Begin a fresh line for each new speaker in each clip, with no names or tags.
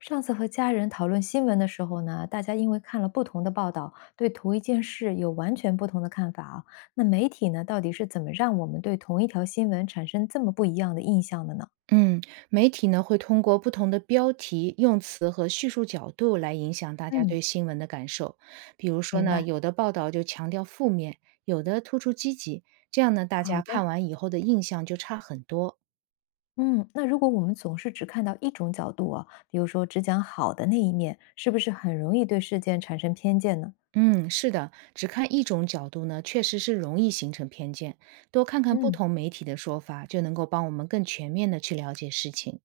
上次和家人讨论新闻的时候呢，大家因为看了不同的报道，对同一件事有完全不同的看法啊。那媒体呢，到底是怎么让我们对同一条新闻产生这么不一样的印象的呢？
嗯，媒体呢会通过不同的标题、用词和叙述角度来影响大家
嗯，
对新闻的感受。比如说
明
呢，
白，
有的报道就强调负面，有的突出积极，这样呢，大
好
家看
的，
完以后的印象就差很多。
嗯，那如果我们总是只看到一种角度啊，比如说只讲好的那一面，是不是很容易对事件产生偏见呢？
嗯，是的，只看一种角度呢，确实是容易形成偏见。多看看不
嗯，
同媒体的说法，就能够帮我们更全面的去了解事情。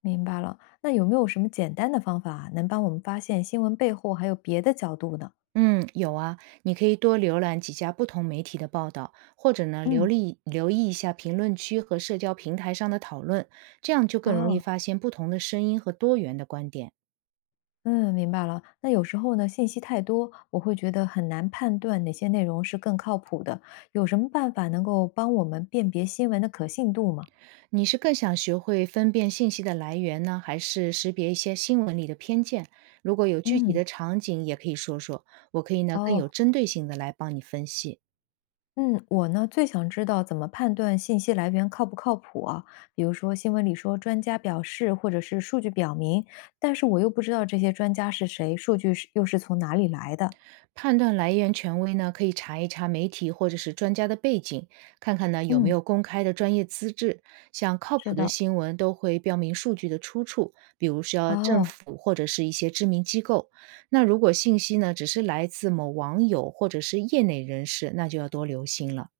明白了。那有没有什么简单的方法啊能帮我们发现新闻背后还有别的角度呢？
嗯，有啊，你可以多浏览几家不同媒体的报道，或者呢，
嗯，
留意一下评论区和社交平台上的讨论，这样就更容易
哦。
发现不同的声音和多元的观点。
嗯，明白了。那有时候呢，信息太多，我会觉得很难判断哪些内容是更靠谱的。有什么办法能够帮我们辨别新闻的可信度吗？
你是更想学会分辨信息的来源呢，还是识别一些新闻里的偏见？如果有具体
嗯，
的场景，也可以说说，我可以呢更有
哦，
针对性的来帮你分析。
嗯，我呢最想知道怎么判断信息来源靠不靠谱啊？比如说新闻里说专家表示，或者是数据表明，但是我又不知道这些专家是谁，数据又是从哪里来的。
判断来源权威呢，可以查一查媒体或者是专家的背景，看看呢有没
嗯，
有公开的专业资质。像靠
是
谱的
的。
新闻都会标明数据的出处，比如说政
哦，
府或者是一些知名机构。那如果信息呢只是来自某网友或者是业内人士，那就要多留心了。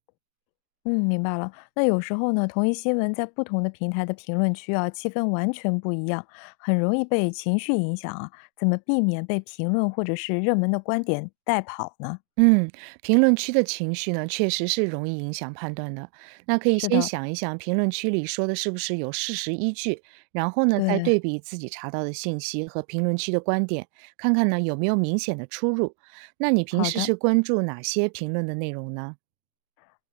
嗯，明白了。那有时候呢，同一新闻在不同的平台的评论区啊，气氛完全不一样，很容易被情绪影响啊。怎么避免被评论或者是热门的观点带跑呢？
嗯，评论区的情绪呢，确实是容易影响判断的。那可以
是
先
的，
想一想，评论区里说的是不是有事实依据，然后呢，再
对，
对比自己查到的信息和评论区的观点，看看呢有没有明显的出入。那你平
好
时
的，
是关注哪些评论的内容呢？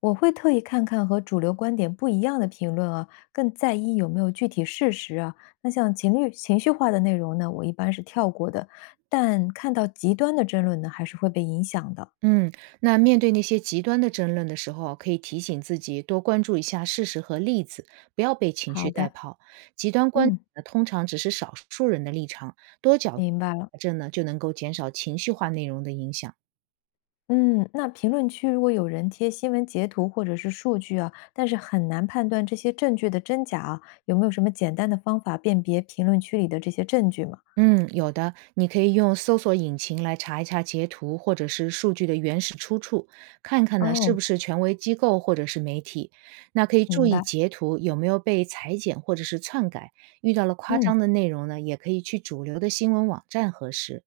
我会特意看看和主流观点不一样的评论啊，更在意有没有具体事实啊。那像情绪化的内容呢，我一般是跳过的，但看到极端的争论呢，还是会被影响的。
嗯，那面对那些极端的争论的时候啊，可以提醒自己多关注一下事实和例子，不要被情
好
绪带
的，
跑。极端观点
嗯，
呢，通常只是少数人的立场，多角度
明白了。
查证呢，就能够减少情绪化内容的影响。
嗯，那评论区如果有人贴新闻截图或者是数据啊，但是很难判断这些证据的真假啊，有没有什么简单的方法辨别评论区里的这些证据嘛？
嗯，有的，你可以用搜索引擎来查一查截图或者是数据的原始出处，看看呢是
哦，
不是权威机构或者是媒体。那可以注
明
意
白。
截图有没有被裁剪或者是篡改，遇到了夸
嗯，
张的内容呢，也可以去主流的新闻网站核实。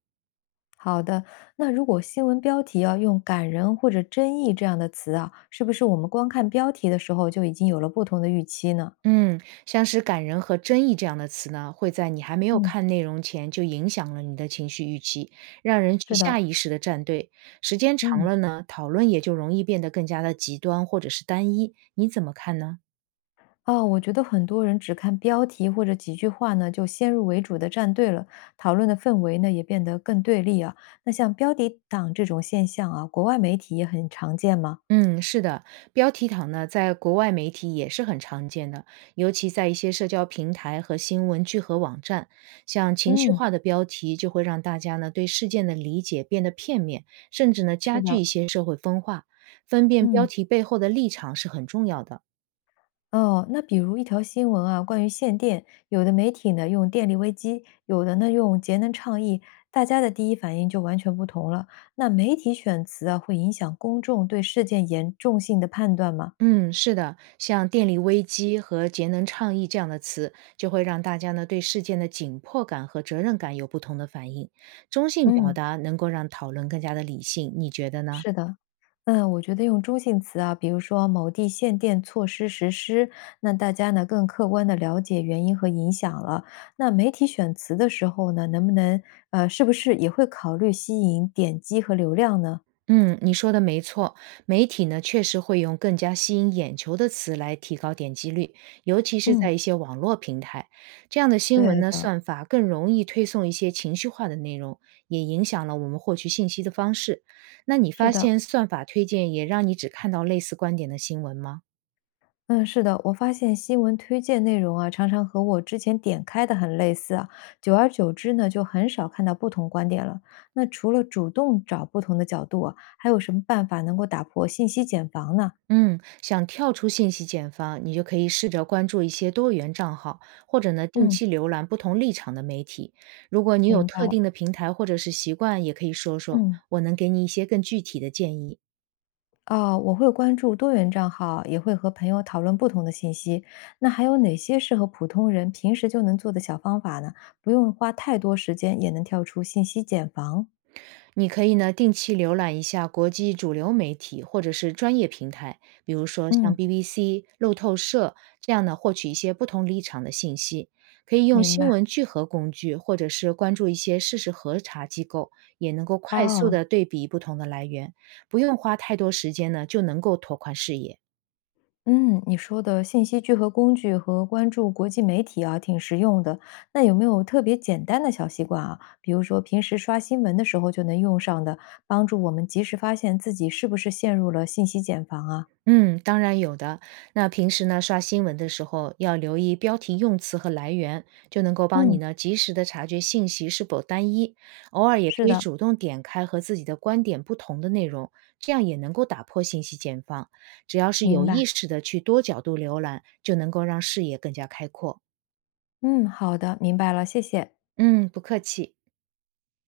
好的。那如果新闻标题要用“感人”或者“争议”这样的词啊，是不是我们光看标题的时候就已经有了不同的预期呢？
嗯，像是感人和争议这样的词呢，会在你还没有
嗯，
看内容前就影响了你的情绪预期，让人去
是的。
下意识的站队。时间长
嗯。
了呢，讨论也就容易变得更加的极端或者是单一。你怎么看呢？
哦，我觉得很多人只看标题或者几句话呢，就先入为主的站队了，讨论的氛围呢也变得更对立啊。那像标题党这种现象啊，国外媒体也很常见吗？
嗯，是的，标题党呢，在国外媒体也是很常见的，尤其在一些社交平台和新闻聚合网站，像情绪
嗯，
化的标题就会让大家呢对事件的理解变得片面，甚至呢
是
加剧
的，
一些社会分化。分辨标
嗯，
题背后的立场是很重要的。
哦，那比如一条新闻啊，关于限电，有的媒体呢用电力危机，有的呢用节能倡议，大家的第一反应就完全不同了。那媒体选词啊，会影响公众对事件严重性的判断吗？
嗯，是的，像电力危机和节能倡议这样的词，就会让大家呢对事件的紧迫感和责任感有不同的反应。中性表
嗯。
达能够让讨论更加的理性，你觉得呢？
是的，嗯，我觉得用中性词啊，比如说某地限电措施实施，那大家呢更客观的了解原因和影响了。那媒体选词的时候呢，能不能是不是也会考虑吸引点击和流量呢？
嗯，你说的没错，媒体呢确实会用更加吸引眼球的词来提高点击率，尤其是
嗯，
在一些网络平台，这样的新闻
对
呢，
的，
算法更容易推送一些情绪化的内容，也影响了我们获取信息的方式。那你
是
发
的，
现算法推荐也让你只看到类似观点的新闻吗？
嗯，是的，我发现新闻推荐内容啊，常常和我之前点开的很类似啊，久而久之呢，就很少看到不同观点了。那除了主动找不同的角度啊，还有什么办法能够打破信息茧房呢？
嗯，想跳出信息茧房，你就可以试着关注一些多元账号，或者呢定
嗯，
期浏览不同立场的媒体。如果你有
明白
特
了。
定的平台或者是习惯，也可以说说，
嗯，
我能给你一些更具体的建议。
哦，我会关注多元账号，也会和朋友讨论不同的信息。那还有哪些适合普通人平时就能做的小方法呢？不用花太多时间也能跳出信息茧房。
你可以呢定期浏览一下国际主流媒体或者是专业平台，比如说像
嗯，
BBC、路透社这样呢，获取一些不同立场的信息。可以用
明
新
白。
闻聚合工具，或者是关注一些事实核查机构，也能够快速
哦，
的对比不同的来源，不用花太多时间呢，就能够拓宽视野。
嗯，你说的信息聚合工具和关注国际媒体啊，挺实用的。那有没有特别简单的小习惯啊？比如说平时刷新闻的时候就能用上的，帮助我们及时发现自己是不是陷入了信息茧房啊？
嗯，当然有的。那平时呢，刷新闻的时候要留意标题用词和来源，就能够帮你
嗯，
呢及时的察觉信息是否单一。偶尔也
是
可以
的。
主动点开和自己的观点不同的内容，这样也能够打破信息茧房。只要是
明
有
白，
意识的去多角度浏览，就能够让视野更加开阔。
嗯，好的，明白了，谢谢。
嗯，不客气。